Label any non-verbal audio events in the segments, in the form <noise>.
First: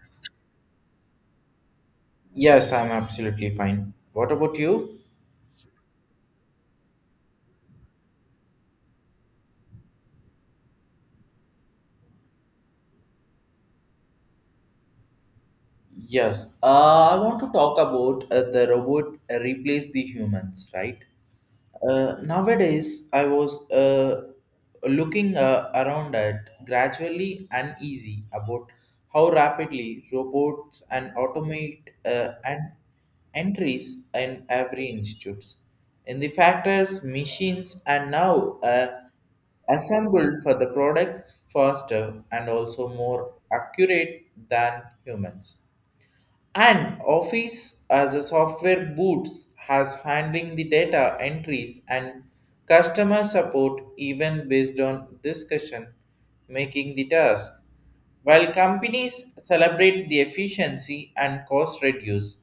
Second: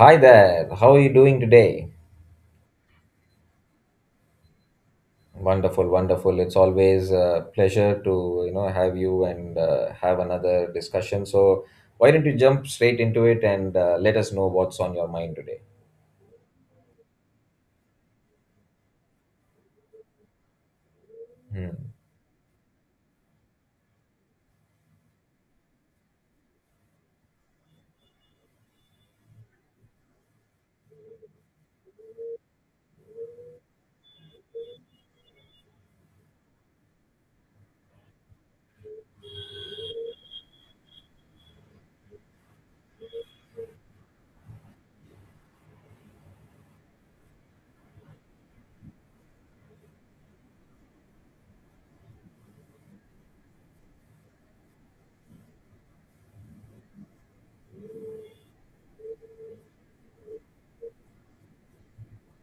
Hi there. How are you doing today? Yes, I'm absolutely fine. What about you? Wonderful, wonderful. It's always a pleasure to, have you and have another discussion. So, why don't you jump straight into it and let us know what's on your mind today? Yes, I want to talk about the robot replace the humans, right? Hmm. Nowadays, I was looking around at gradually uneasy about how rapidly robots and automate and entries in every institutes. In the factors, machines are now assembled for the product faster and also more accurate than humans. An office as a software boots has handling the data entries and customer support even based on discussion, making the task. While companies celebrate the efficiency and cost reduce,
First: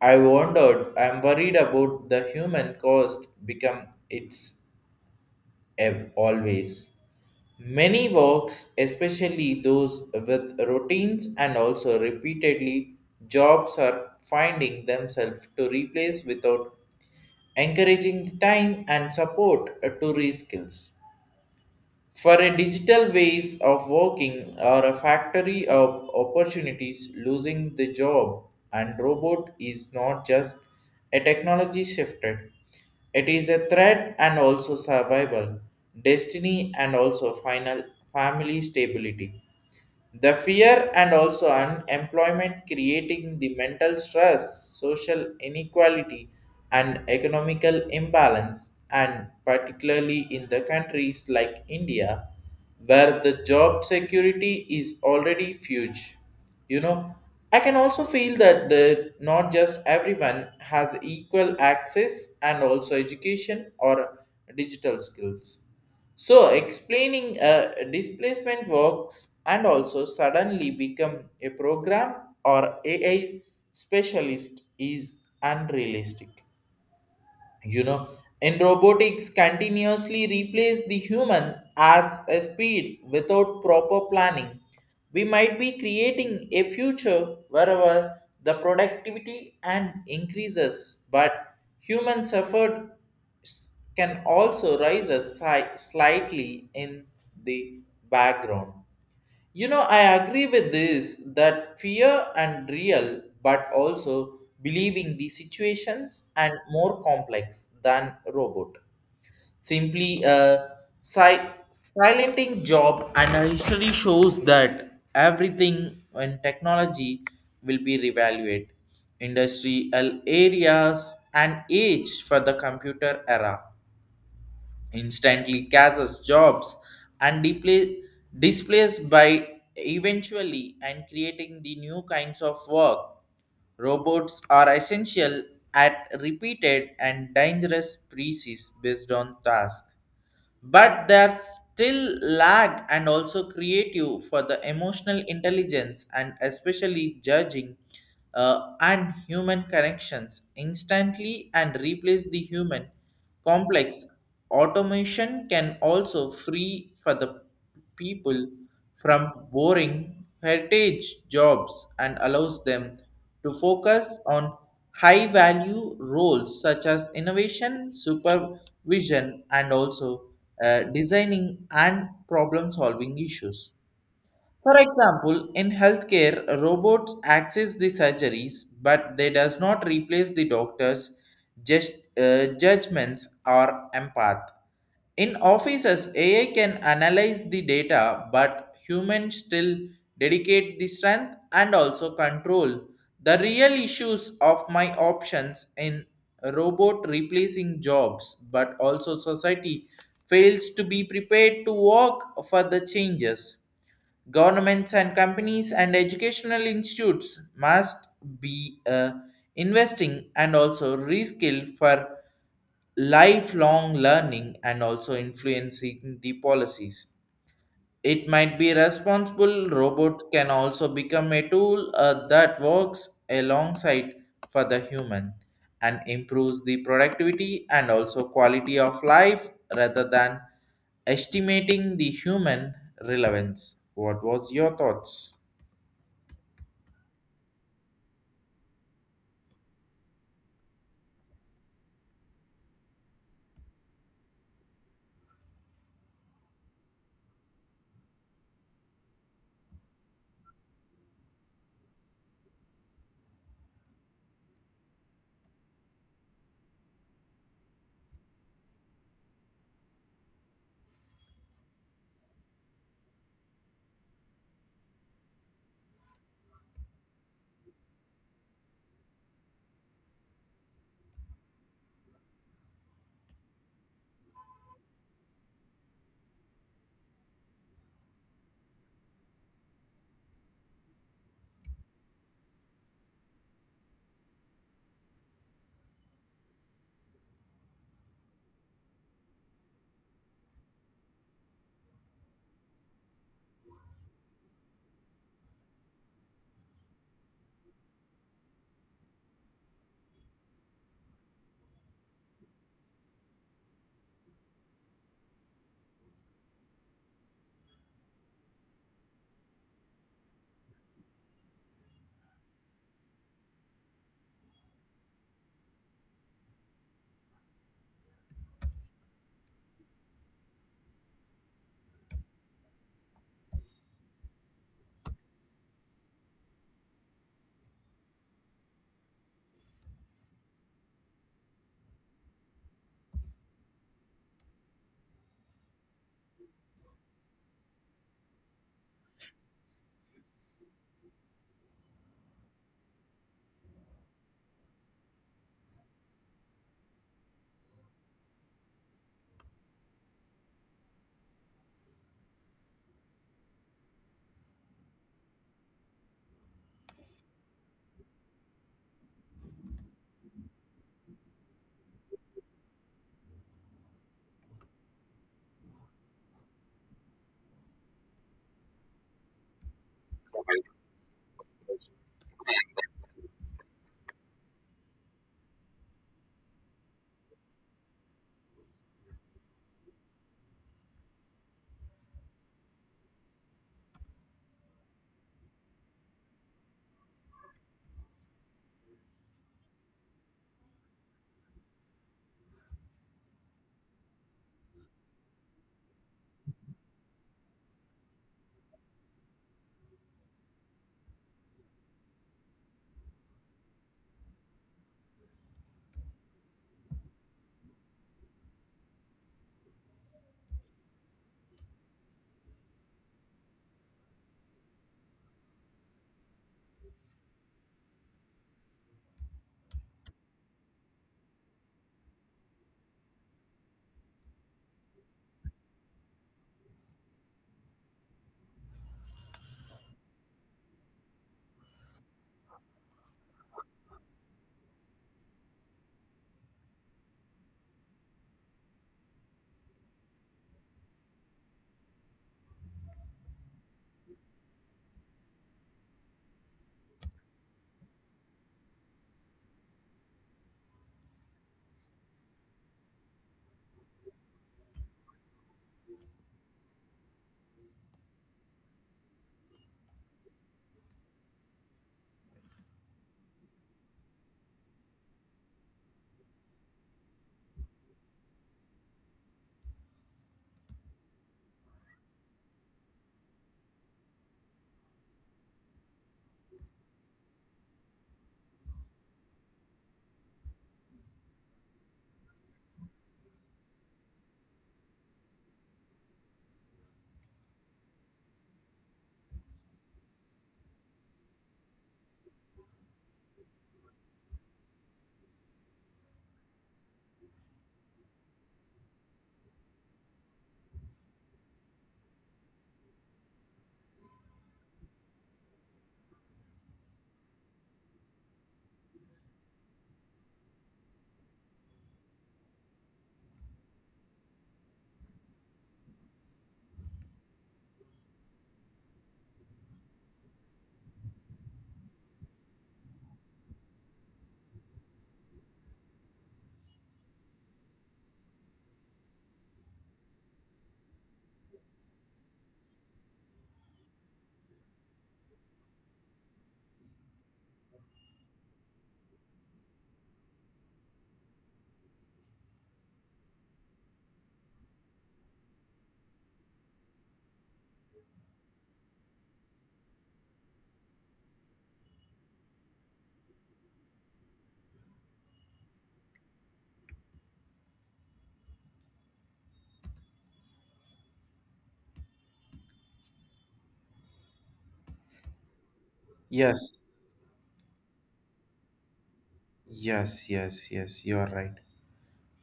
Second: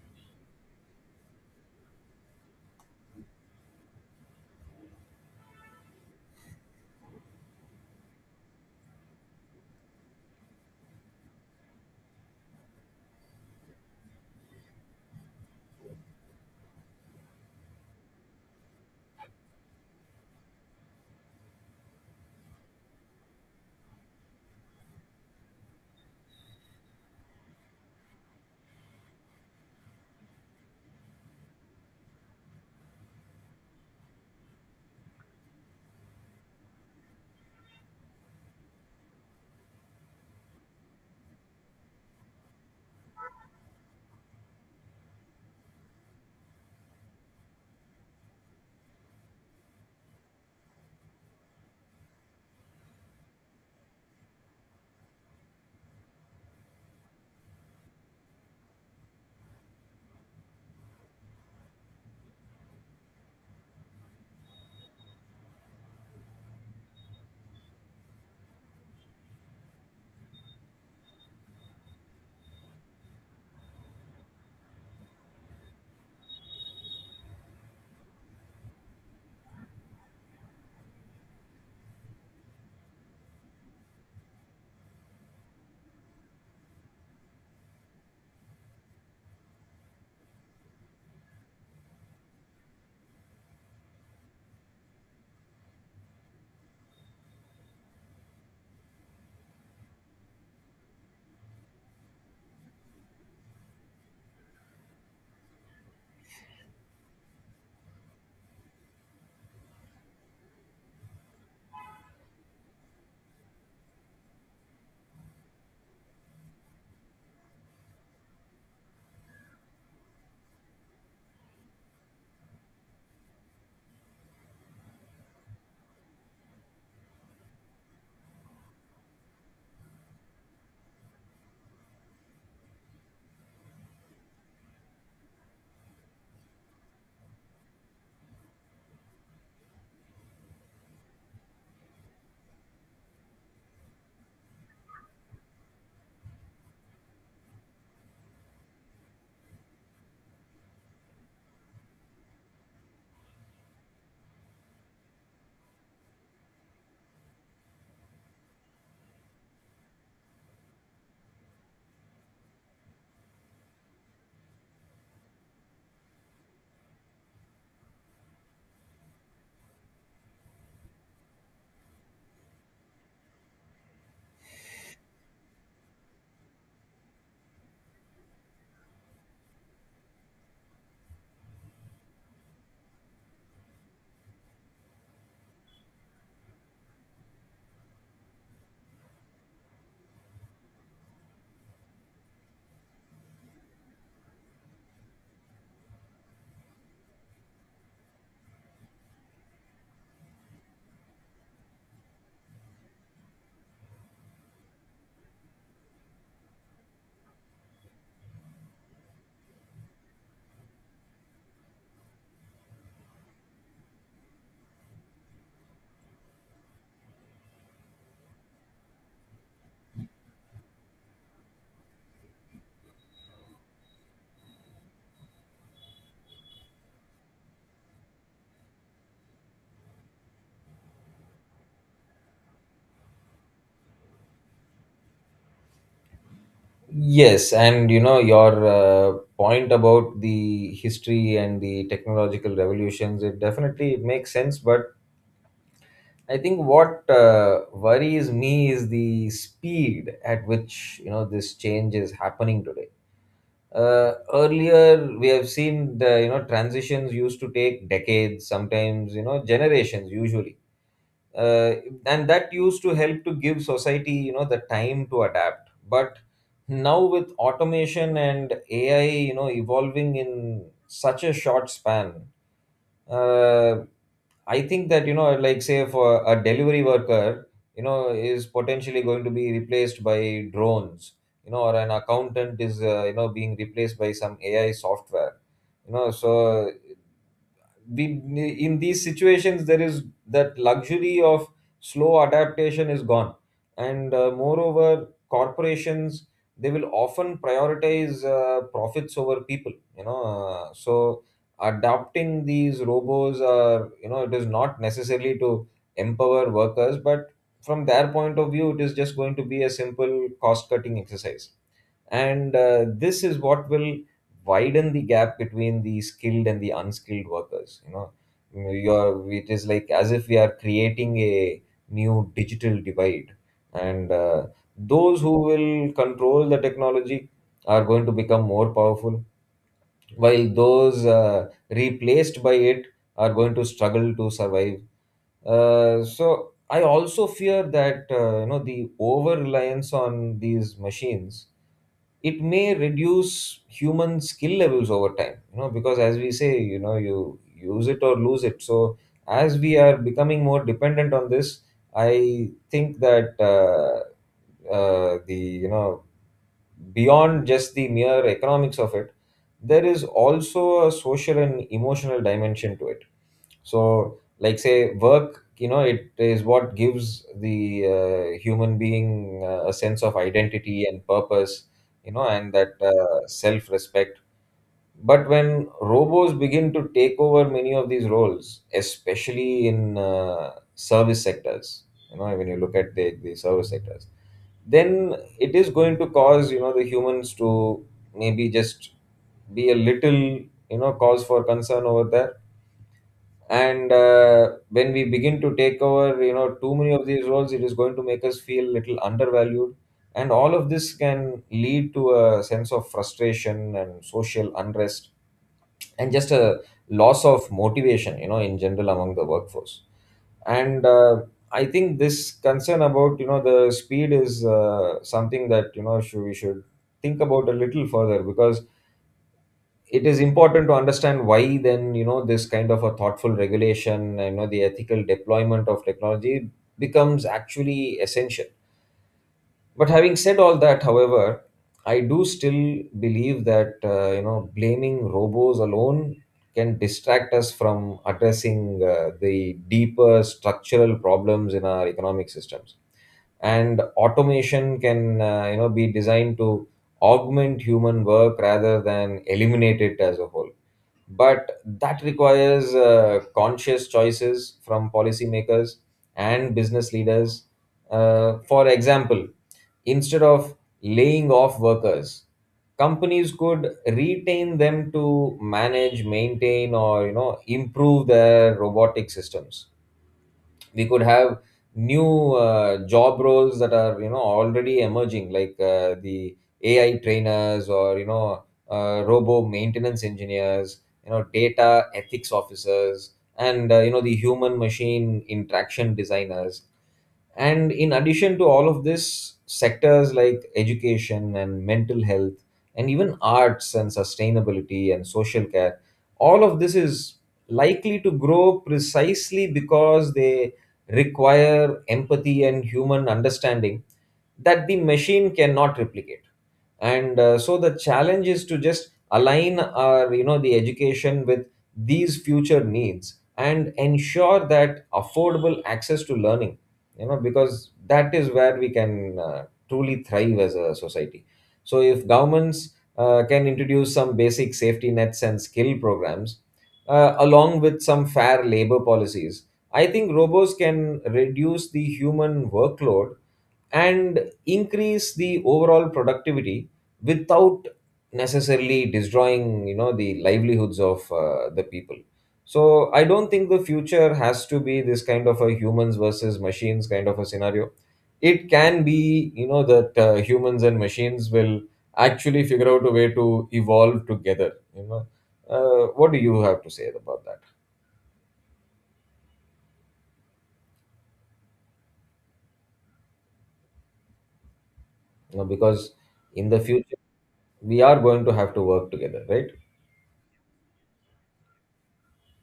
I wondered, I'm worried about the human cost become its always. Many works, especially those with routines and also repeatedly jobs, are finding themselves to replace without encouraging the time and support to reskills. For a digital ways of working or a factory of opportunities losing the job and robot is not just a technology shifted. It is a threat and also survival, destiny and also final family stability. The fear and also unemployment creating the mental stress, social inequality, and economical imbalance, and particularly in the countries like India, where the job security is already huge. You know, I can also feel that the not just everyone has equal access and also education or digital skills so explaining displacement works and also suddenly become a program or AI specialist is unrealistic, you know, in robotics continuously replace the human as a speed without proper planning we might be creating a future wherever the productivity and increases but human suffered s- can also rise a slightly in the background. You know, I agree with this that fear and real, but also believing the situations and more complex than robot. Simply a silenting job, and a history shows that everything in technology will be reevaluated. Industrial areas and age for the computer era instantly catches jobs and displaced by eventually and creating the new kinds of work. Robots are essential at repeated and dangerous species based on task, but there's still lag and also creative for the emotional intelligence and especially judging and human connections instantly and replace the human complex. Automation can also free for the people from boring heritage jobs and allows them to focus on high value roles such as innovation, supervision, and also designing and problem solving issues. For example, in healthcare, robots access the surgeries, but they does not replace the doctors' just, judgments or empath. In offices, AI can analyze the data, but humans still dedicate the strength and also control. The real issues of my options in robot replacing jobs, but also society fails to be prepared to work for the changes. Governments and companies and educational institutes must be investing and also reskill for lifelong learning and also influencing the policies it might be responsible. Robots can also become a tool that works alongside for the human and improves the productivity and also quality of life rather than estimating the human relevance. What was your thoughts? Yes, and your point about the history and the technological revolutions, it definitely it makes sense, but I think what worries me is the speed at which, this change is happening today. Earlier we have seen the transitions used to take decades, sometimes generations usually. uh, and that used to help to give society the time to adapt, but now with automation and AI evolving in such a short span. uh, I think that, like say for a delivery worker, is potentially going to be replaced by drones, or an accountant is, being replaced by some AI software, so we, in these situations there is that luxury of slow adaptation is gone. And moreover corporations, they will often prioritize profits over people, so adopting these robos, are it is not necessarily to empower workers, but from their point of view it is just going to be a simple cost cutting exercise. And this is what will widen the gap between the skilled and the unskilled workers, it is like as if we are creating a new digital divide. And those who will control the technology are going to become more powerful, while those replaced by it are going to struggle to survive. So I also fear that the over reliance on these machines, it may reduce human skill levels over time, because as we say, you use it or lose it. So as we are becoming more dependent on this, I think that the you know beyond just the mere economics of it there is also a social and emotional dimension to it. So like say work, it is what gives the human being a sense of identity and purpose, and that self respect. But when robos begin to take over many of these roles, especially in service sectors, when you look at the service sectors, then it is going to cause the humans to maybe just be a little, cause for concern over there. And when we begin to take over too many of these roles, it is going to make us feel little undervalued. And all of this can lead to a sense of frustration and social unrest, and just a loss of motivation, in general among the workforce. And I think this concern about the speed is something that we should think about a little further, because it is important to understand why then, this kind of a thoughtful regulation, the ethical deployment of technology becomes actually essential. But having said all that, however, I do still believe that blaming robos alone can distract us from addressing the deeper structural problems in our economic systems. And automation can be designed to augment human work rather than eliminate it as a whole, but that requires conscious choices from policymakers and business leaders. For example, instead of laying off workers, companies could retain them to manage, maintain, or improve their robotic systems. We could have new job roles that are already emerging, like the AI trainers, or robo maintenance engineers, data ethics officers, and the human machine interaction designers. And in addition to all of this, sectors like education and mental health, and even arts and sustainability and social care, all of this is likely to grow precisely because they require empathy and human understanding that the machine cannot replicate. And so the challenge is to just align our, the education with these future needs and ensure that affordable access to learning, because that is where we can truly thrive as a society. So if governments can introduce some basic safety nets and skill programs, along with some fair labor policies, I think robots can reduce the human workload and increase the overall productivity without necessarily destroying, the livelihoods of the people. So I don't think the future has to be this kind of a humans versus machines kind of a scenario. It can be that humans and machines will actually figure out a way to evolve together, what do you have to say about that, because in the Yes, future we are going to have to work together, right? yes, yes, yes, you are right.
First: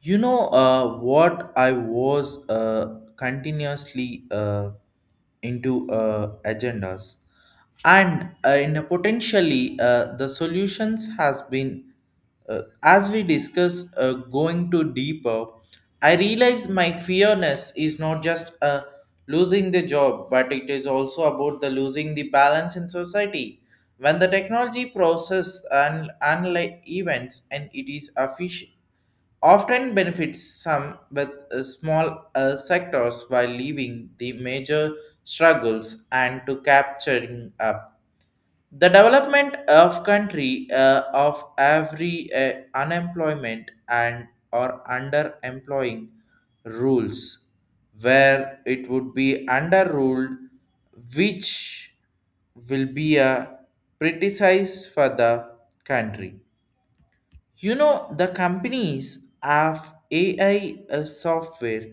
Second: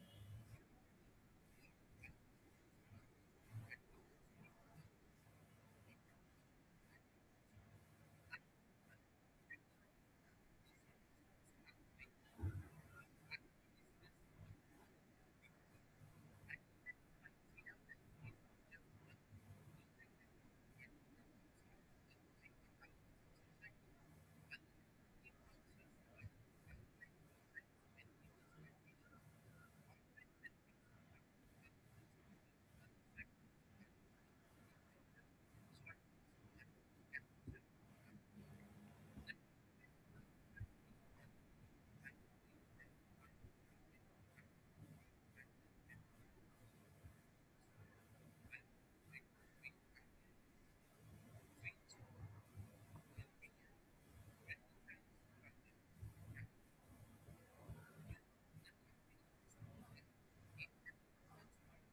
You know, what I was continuously into agendas, and in a potentially the solutions has been as we discuss going to deeper. I realize my fearness is not just losing the job, but it is also about the losing the balance in society. When the technology process and analyze events and it is efficient often benefits some with small sectors while leaving the major struggles and to capturing up. The development of country of every unemployment and or underemploying rules where it would be underruled which will be a criticize for the country. You know, the companies have AI software,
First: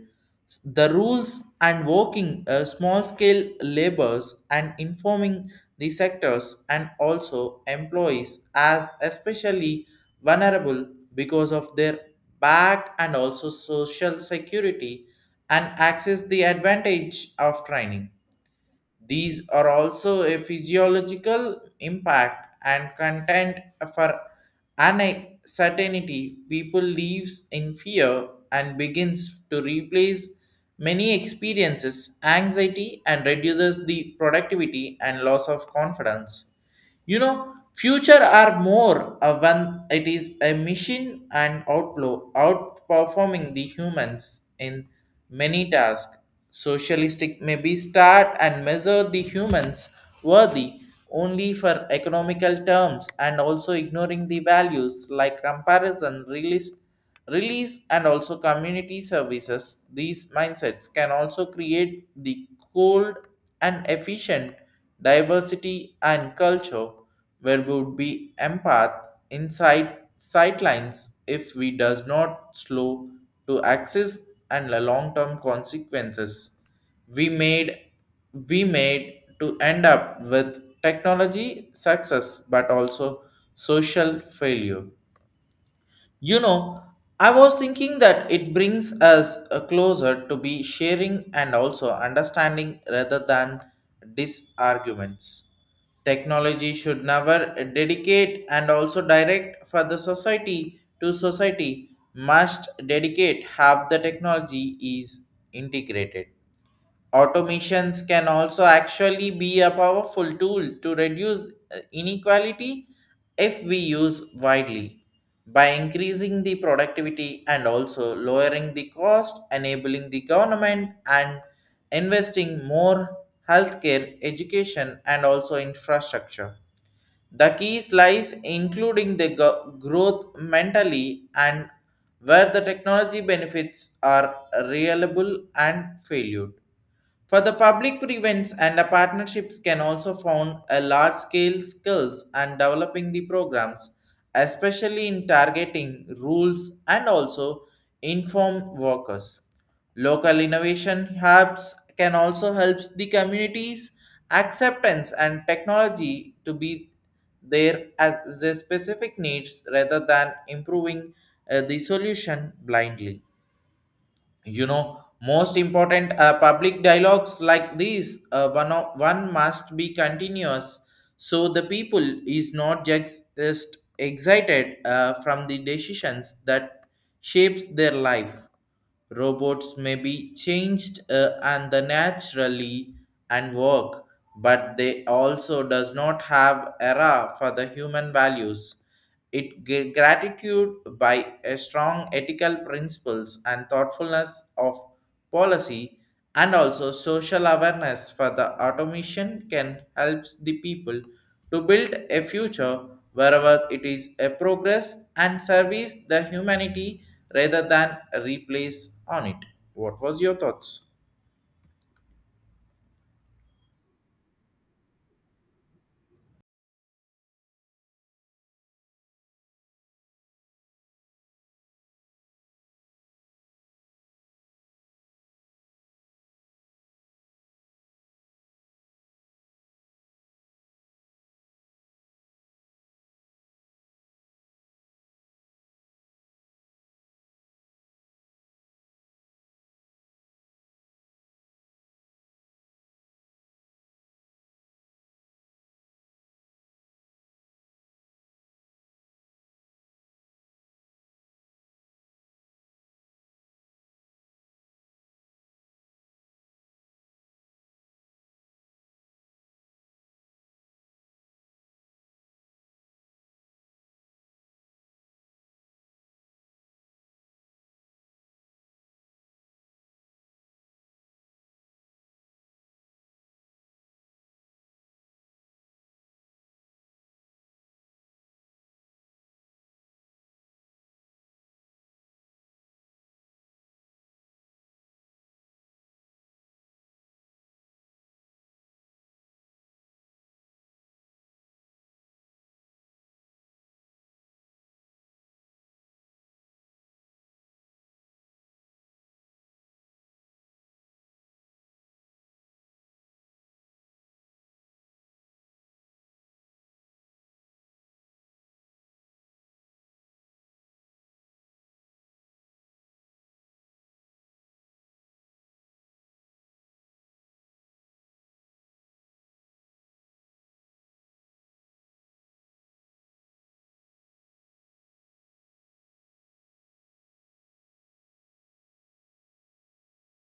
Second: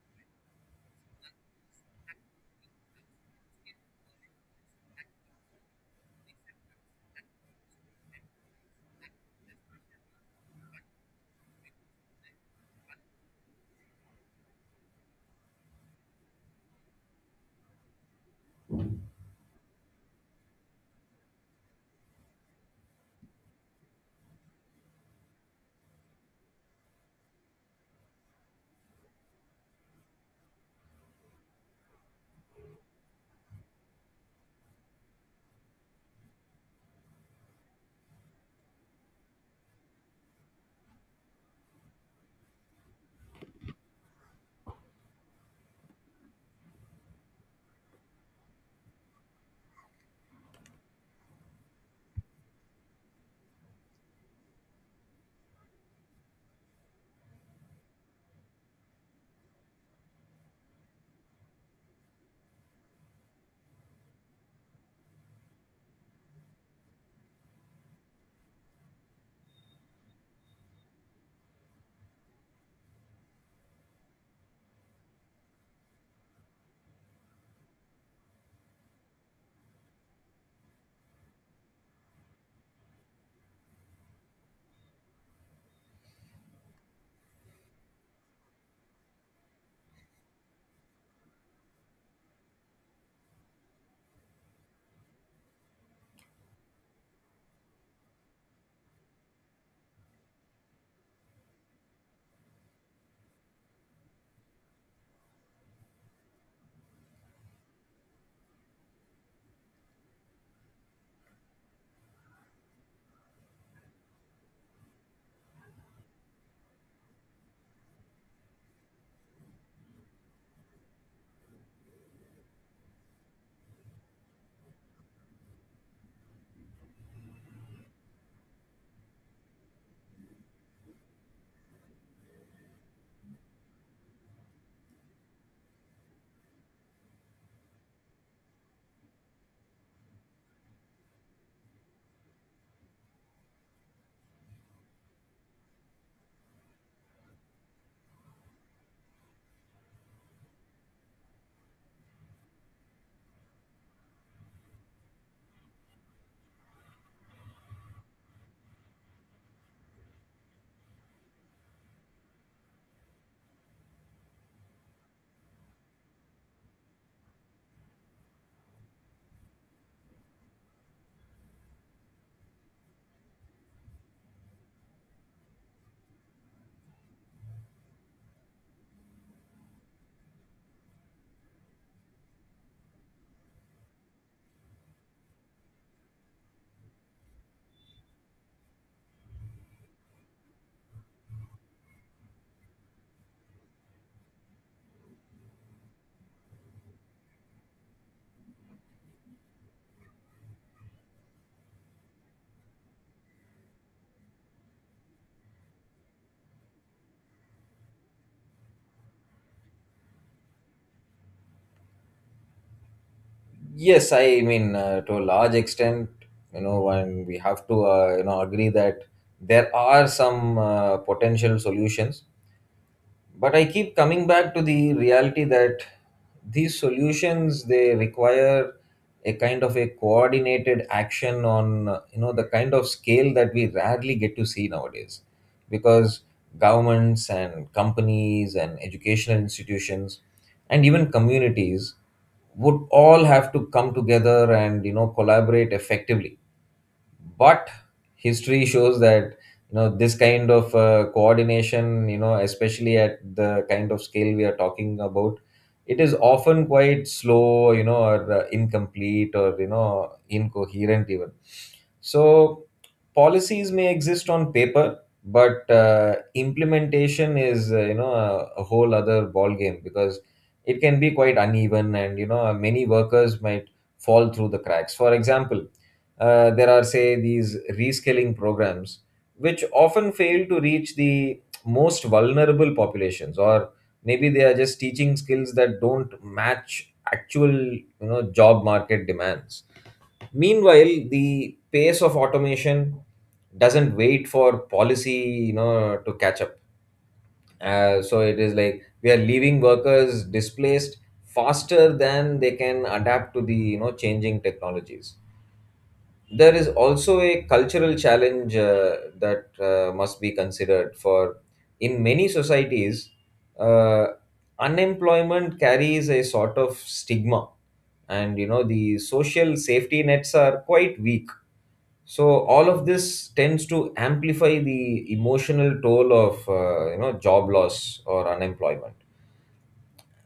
the rules and working small scale labors and informing the sectors and also employees as especially vulnerable because of their back and also social security and access the advantage of training. These are also a physiological impact and content for uncertainty. People lives in fear and begins to replace many experiences, anxiety, and reduces the productivity and loss of confidence. You know, future are more when it is a machine and outlaw outperforming the humans in many tasks. Socialistic may be start and measure the humans worthy only for economical terms and also ignoring the values like comparison, realis release and also community services. These mindsets can also create the cold and efficient diversity and culture where we would be empath inside sightlines if we does not slow to access and the long-term consequences we made we made to end up with technology success but also social failure. You know, I was thinking that it brings us closer to be sharing and also understanding rather than disarguments. Technology should never dedicate and also direct for the society to society must dedicate have the technology is integrated. Automations can also actually be a powerful tool to reduce inequality if we use widely by increasing the productivity and also lowering the cost enabling the government and investing more healthcare education and also infrastructure. The keys lies including the growth mentally and where the technology benefits are reliable and valued for the public events and the partnerships can also found a large scale skills and developing the programs, especially in targeting rules and also inform workers. Local innovation hubs can also help the communities acceptance and technology to be there as the specific needs rather than improving the solution blindly. You know, most important public dialogues like these one must be continuous so the people is not just excited from the decisions that shapes their life. Robots may be changed and the naturally and work but they also does not have era for the human values. It gratitude by a strong ethical principles and thoughtfulness of policy and also social awareness for the automation can helps the people to build a future wherever it is a progress and service the humanity rather than replace on it. What was your thoughts? Yes, I mean, to a large extent, and we have to, agree that there are some potential solutions. But I keep coming back to the reality that these solutions, they require a kind of a coordinated action on, the kind of scale that we rarely get to see nowadays, because governments and companies and educational institutions and even communities would all have to come together and collaborate effectively. But history shows that, this kind of coordination, especially at the kind of scale we are talking about, it is often quite slow, or incomplete, or incoherent even. So policies may exist on paper, but implementation is a whole other ball game, because it can be quite uneven, and many workers might fall through the cracks. For example, there are, say, these reskilling programs, which often fail to reach the most vulnerable populations, or maybe they are just teaching skills that don't match actual, job market demands. Meanwhile, the pace of automation doesn't wait for policy, to catch up. So it is like we are leaving workers displaced faster than they can adapt to the, changing technologies. There is also a cultural challenge that must be considered for. In many societies, uh, unemployment carries a sort of stigma, and the social safety nets are quite weak, so all of this tends to amplify the emotional toll of job loss or unemployment.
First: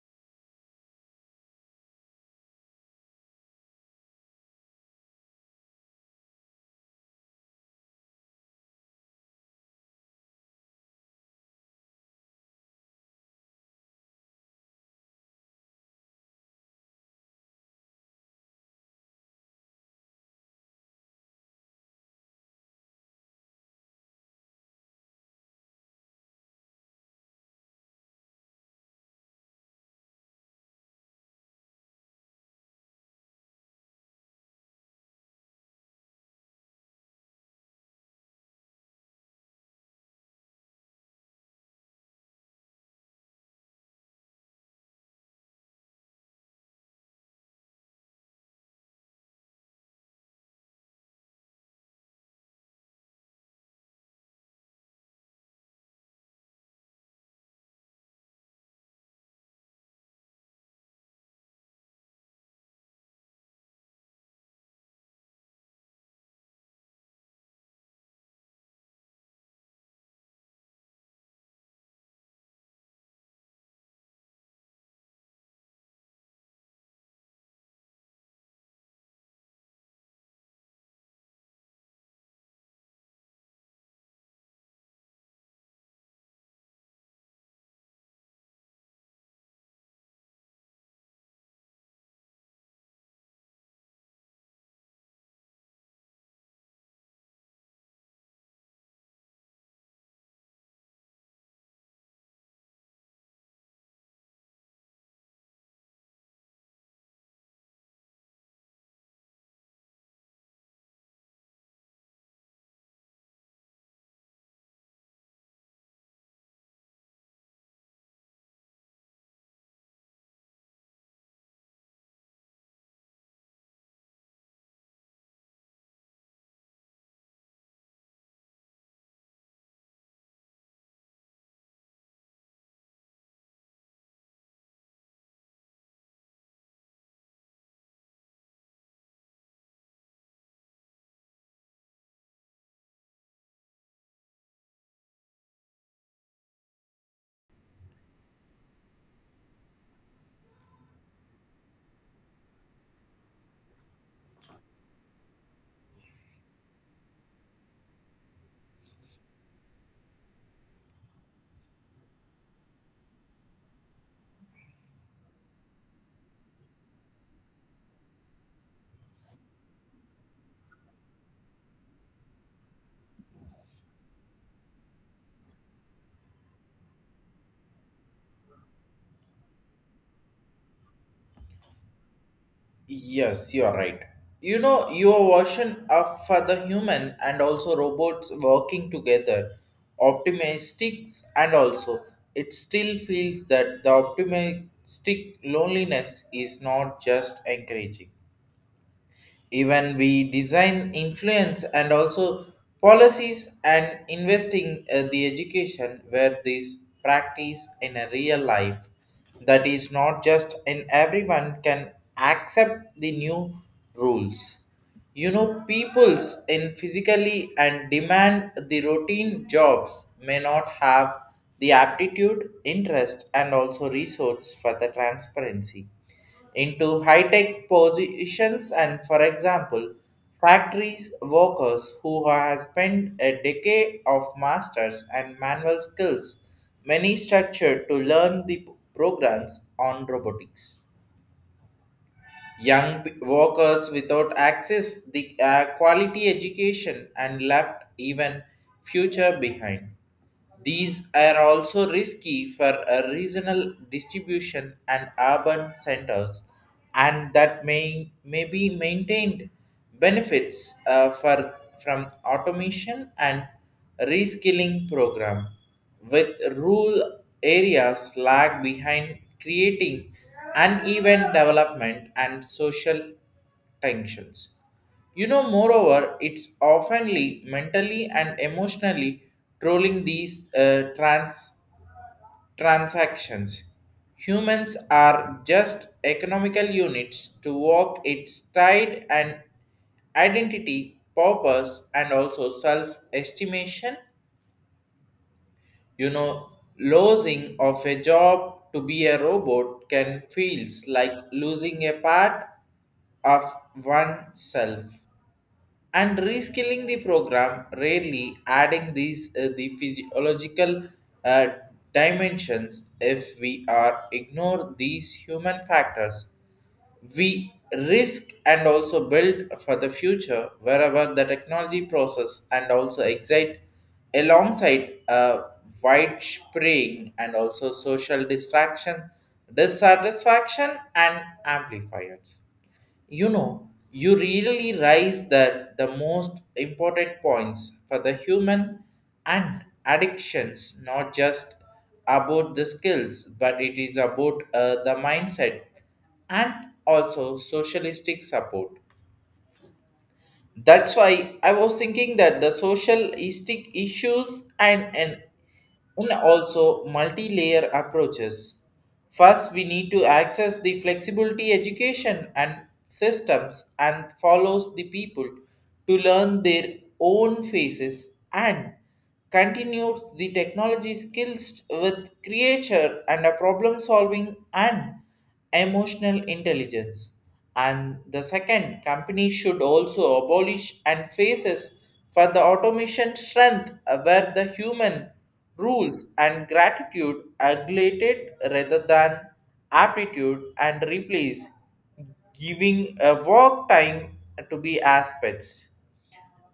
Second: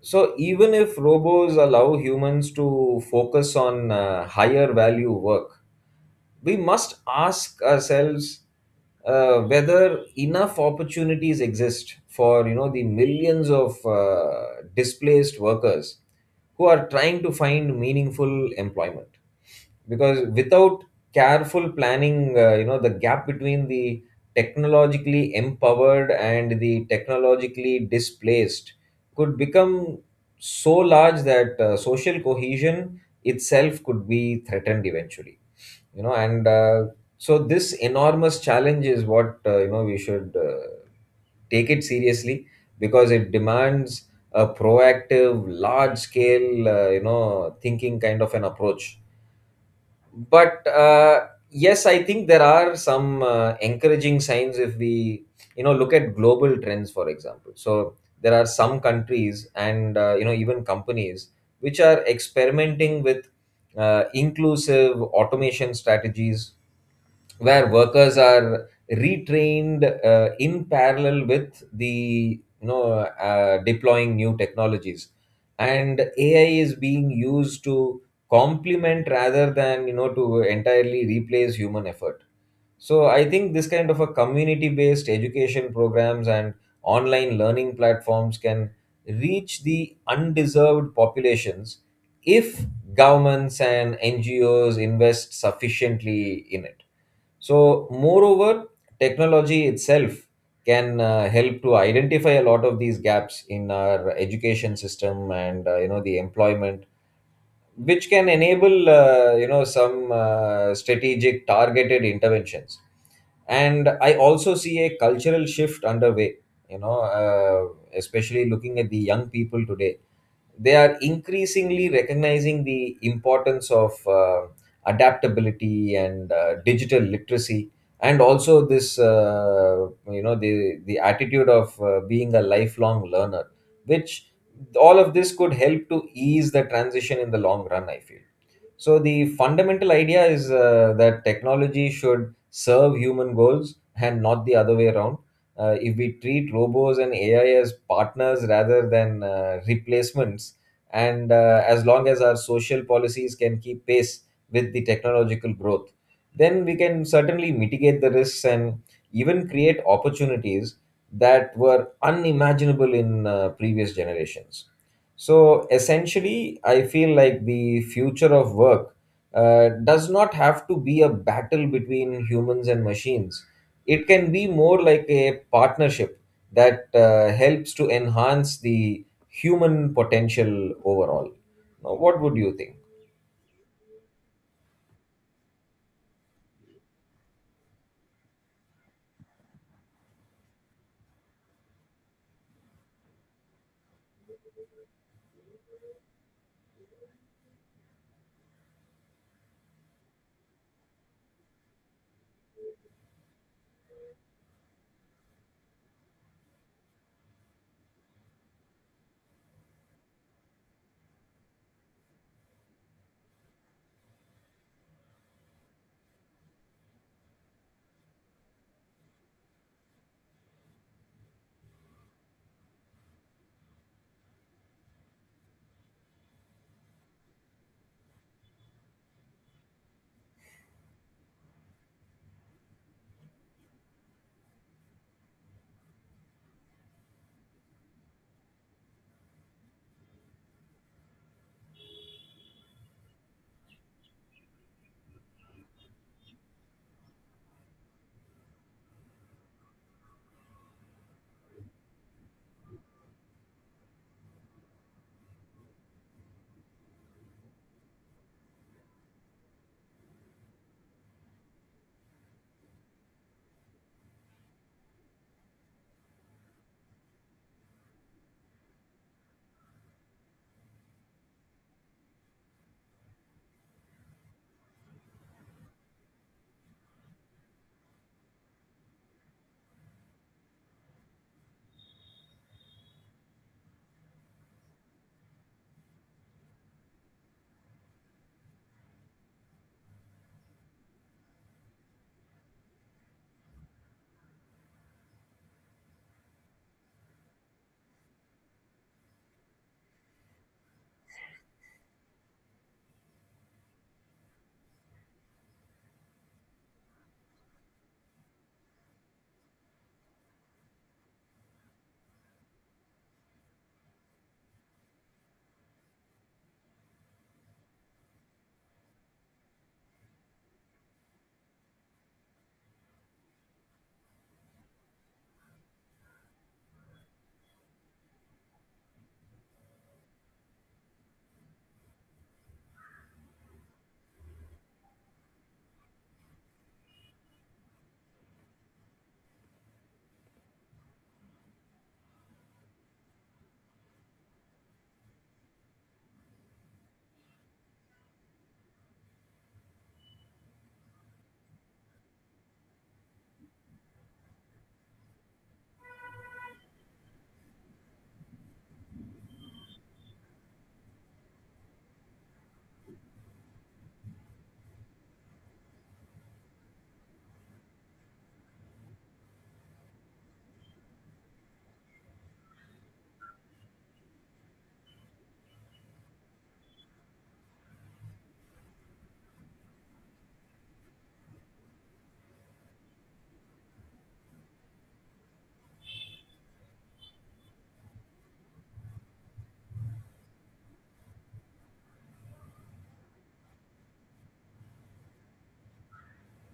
So even if robots allow humans to focus on higher value work, we must ask ourselves whether enough opportunities exist for, the millions of displaced workers who are trying to find meaningful employment. Because without careful planning, the gap between the technologically empowered and the technologically displaced could become so large that social cohesion itself could be threatened eventually. And so this enormous challenge is what, we should take it seriously, because it demands a proactive large scale, thinking kind of an approach. But yes, I think there are some encouraging signs if we look at global trends. For example, so there are some countries and even companies which are experimenting with inclusive automation strategies, where workers are retrained in parallel with the deploying new technologies, and AI is being used to complement rather than to entirely replace human effort. So I think this kind of a community based education programs and online learning platforms can reach the undeserved populations if governments and NGOs invest sufficiently in it. So, moreover, technology itself can help to identify a lot of these gaps in our education system and the employment, which can enable some strategic targeted interventions. And I also see a cultural shift underway, you know uh, especially looking at the young people today. They are increasingly recognizing the importance of adaptability and digital literacy, and also this, the attitude of being a lifelong learner, which, all of this could help to ease the transition in the long run, I feel. So the fundamental idea is that technology should serve human goals and not the other way around. If we treat robots and AI as partners rather than replacements, and as long as our social policies can keep pace with the technological growth, then we can certainly mitigate the risks and even create opportunities that were unimaginable in previous generations. So essentially, I feel like the future of work does not have to be a battle between humans and machines. It can be more like a partnership that helps to enhance the human potential overall. Now, what would you think? Yes, you are right. You know, your version of for the human and also robots working together, optimistics and also it still feels that the optimistic loneliness is not just encouraging even we design influence and also policies and investing the education where this practice in a real life that is not just in everyone can accept the new rules. You know, peoples in physically and demand the routine jobs may not have the aptitude interest and also resource for the transparency into high tech positions, and for example factories workers who have spent a decade of masters and manual skills many structured to learn the programs on robotics. Young workers without access the quality education and left even future behind. These are also risky for a regional distribution and urban centers, and that may be maintained benefits from automation and reskilling program, with rural areas lag behind creating uneven development and social tensions. You know, moreover, it's oftenly mentally and emotionally trolling these transactions. Humans are just economical units to walk its tide and identity, purpose, and also self-estimation. You know, losing of a job to be a robot can feels like losing a part of oneself. And reskilling the program rarely adding these the physiological uh, dimensions if we are ignore these human factors we risk and also build for the future wherever the technology process and also excite alongside a wide spraying and also social distraction dissatisfaction and amplifiers. You know, you really raise that the most important points for the human and addictions, not just about the skills, but it is about the mindset and also socialistic support. That's why I was thinking that the socialistic issues and also multi-layer approaches. First, we need to access the flexibility education and systems and follows the people to learn their own faces and continues the technology skills with creature and a problem solving and emotional intelligence. And the second, company should also abolish and faces for the automation strength where the human rules and gratitude aggregated rather than aptitude and replace giving a work time to be aspects.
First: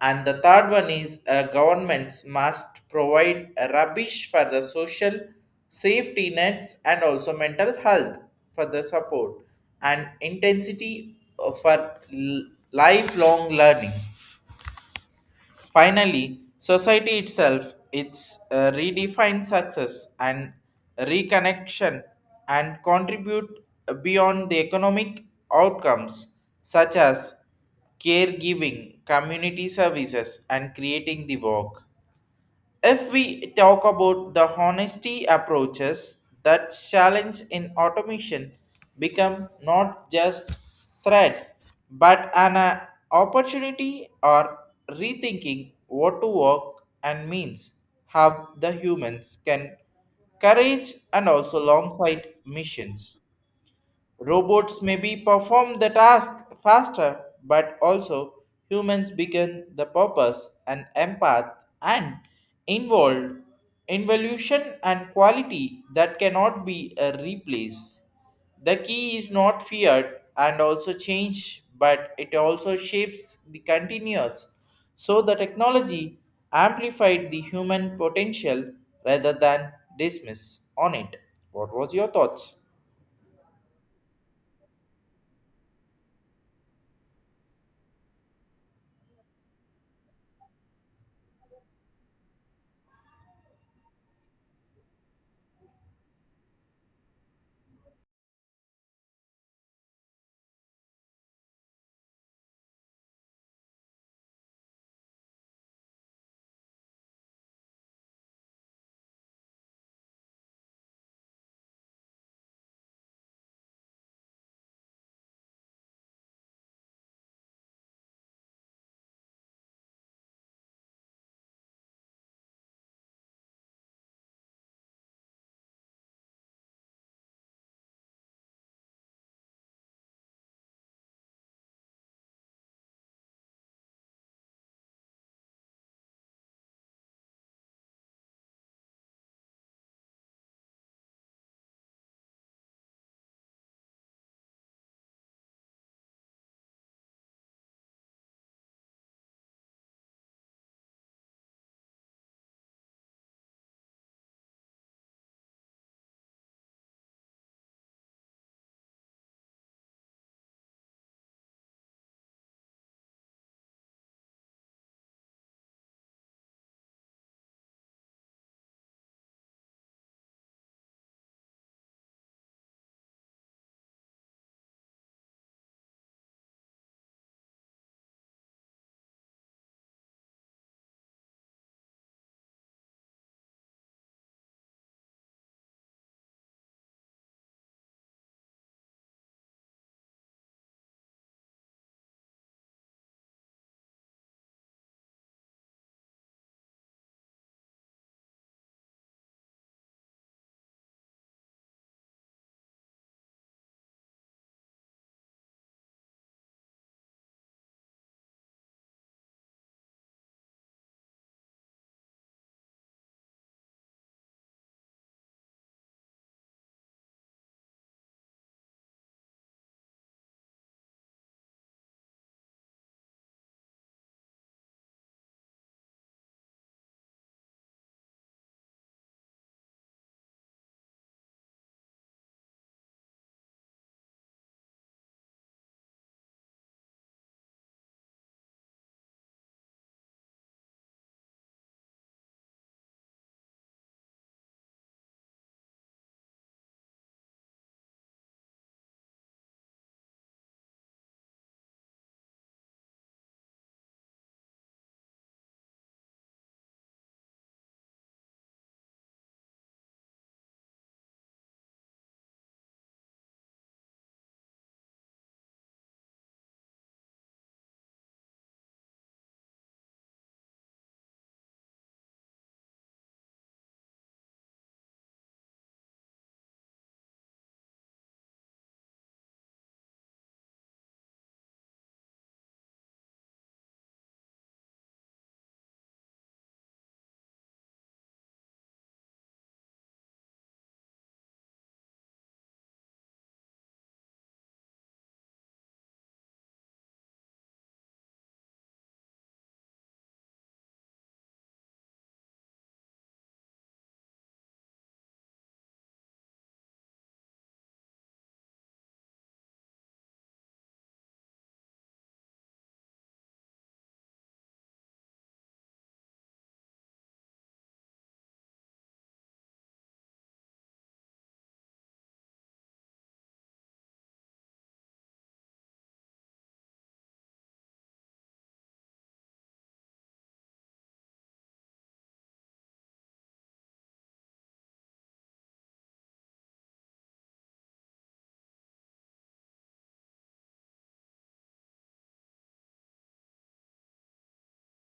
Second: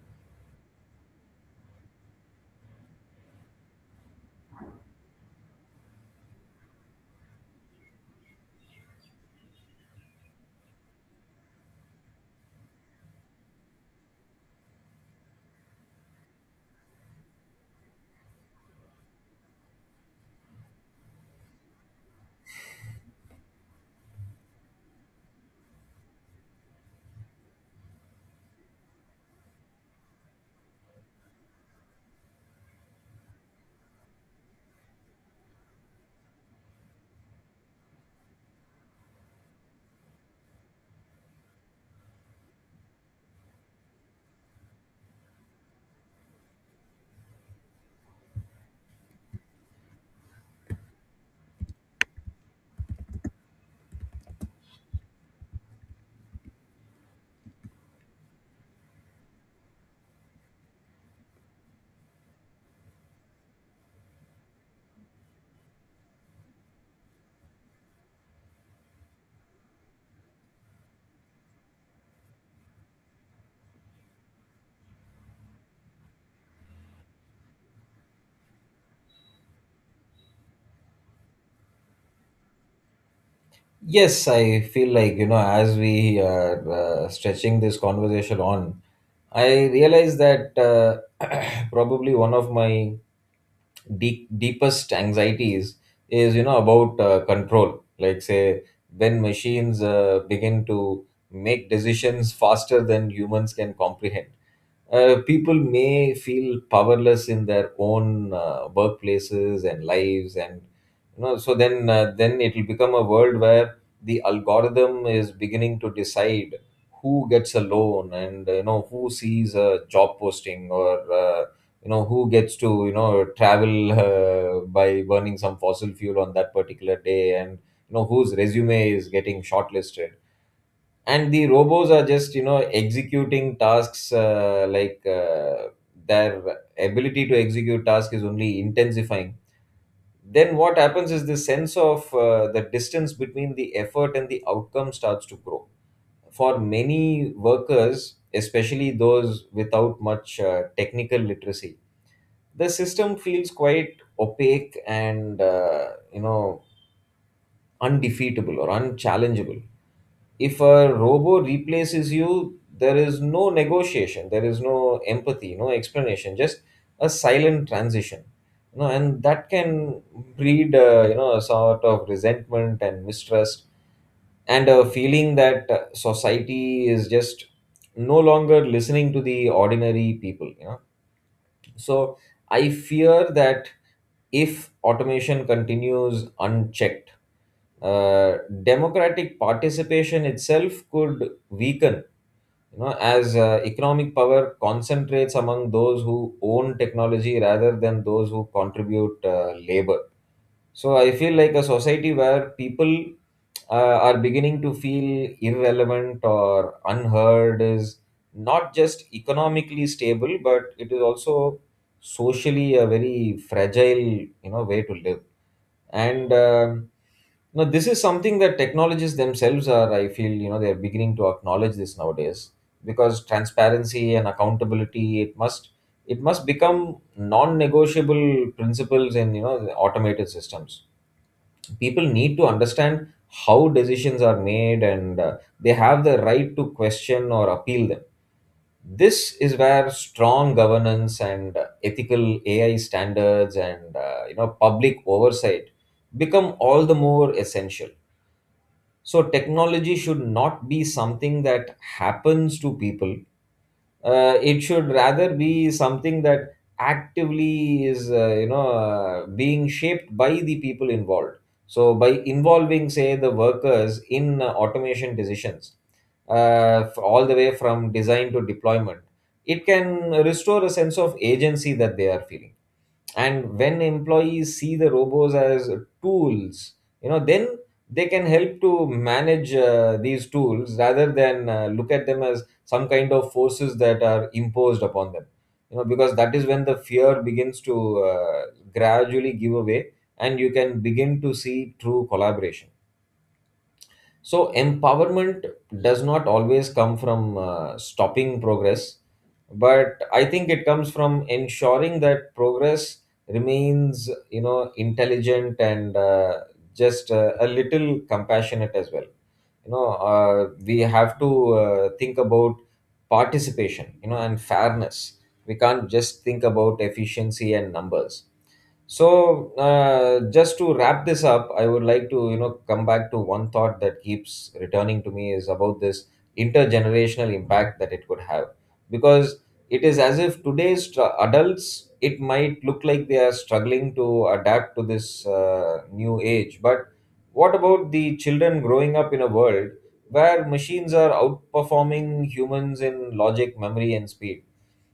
And the third one is governments must provide rubbish for the social safety nets and also mental health for the support and intensity lifelong learning. Finally, society itself it's redefine success and reconnection and contribute beyond the economic outcomes such as caregiving, community services, and creating the work. If we talk about the honesty approaches, that challenge in automation become not just threat but an opportunity or rethinking what to work and means have the humans can courage and also long sight missions. Robots maybe perform the task faster, but also humans begin the purpose and empath and involved involution and quality that cannot be replaced. The key is not feared and also change, but it also shapes the continuous. So the technology amplified the human potential rather than dismiss on it. What was your thoughts? Yes, I feel like, you know, as we are stretching this conversation on, I realize that <clears throat> probably one of my deepest anxieties is, you know, about control, like say when machines begin to make decisions faster than humans can comprehend. People may feel powerless in their own workplaces and lives, and you know, so then it will become a world where the algorithm is beginning to decide who gets a loan, and you know, who sees a job posting, or you know, who gets to, you know, travel <laughs> by burning some fossil fuel on that particular day, and you know, whose resume is getting shortlisted, and the robots are just, you know, executing tasks, like their ability to execute tasks is only intensifying. Then what happens is the sense of the distance between the effort and the outcome starts to grow. For many workers, especially those without much technical literacy, the system feels quite opaque and, you know, undefeatable or unchallengeable. If a robo replaces you, there is no negotiation, there is no empathy, no explanation, just a silent transition. You know, and that can breed, you know, a sort of resentment and mistrust, and a feeling that society is just no longer listening to the ordinary people, you know. So I fear that if automation continues unchecked, uh, democratic participation itself could weaken, you know, as economic power concentrates among those who own technology rather than those who contribute labor. So I feel like a society where people are beginning to feel irrelevant or unheard is not just economically stable, but it is also socially a very fragile, you know, way to live. And you know, this is something that technologies themselves are, I feel, you know, they're beginning to acknowledge this nowadays, because transparency and accountability, it must become non-negotiable principles in, you know, the automated systems. People need to understand how decisions are made, and they have the right to question or appeal them. This is where strong governance and ethical AI standards and, you know, public oversight become all the more essential. So technology should not be something that happens to people. It should rather be something that actively is, being shaped by the people involved. So by involving, say, the workers in automation decisions, all the way from design to deployment, it can restore a sense of agency that they are feeling. And when employees see the robots as tools, you know, then they can help to manage these tools rather than look at them as some kind of forces that are imposed upon them. You know, because that is when the fear begins to uh, gradually give away, and you can begin to see true collaboration. So empowerment does not always come from stopping progress, but I think it comes from ensuring that progress remains, you know, intelligent and, just a little compassionate as well. We have to think about participation, you know, and fairness. We can't just think about efficiency and numbers. So, just to wrap this up, I would like to, you know, come back to one thought that keeps returning to me, is about this intergenerational impact that it could have. Because it is as if today's adults, it might look like they are struggling to adapt to this new age. But what about the children growing up in a world where machines are outperforming humans in logic, memory, and speed?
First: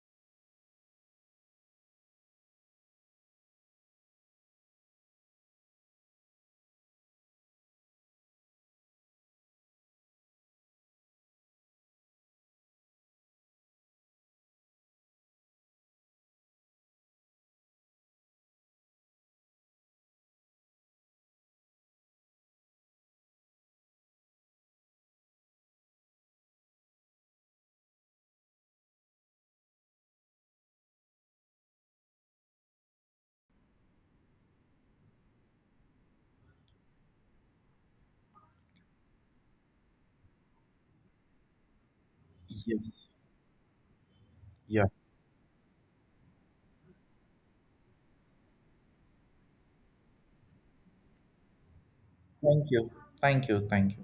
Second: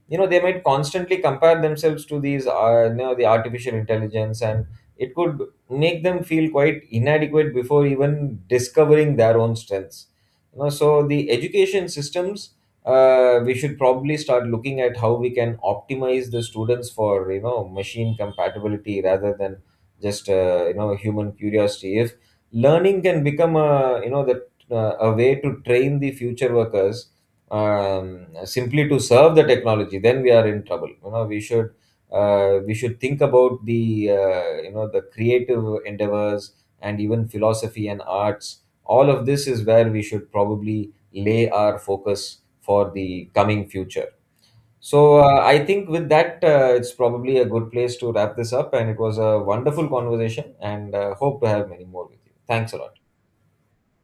You know, they might constantly compare themselves to these, you know, the artificial intelligence, and it could make them feel quite inadequate before even discovering their own strengths. You know, so the education systems, we should probably start looking at how we can optimize the students for, you know, machine compatibility rather than just, you know, human curiosity. If learning can become a, you know the a way to train the future workers, simply to serve the technology, then we are in trouble. You know, we should we should think about the, creative endeavors and even philosophy and arts. All of this is where we should probably lay our focus for Yes. the coming future. Yeah. So I think with that, it's probably a good place to wrap this up. And it was a wonderful conversation, and hope to have many more with you. Thank Thanks a you. lot. Thank you. Thank you.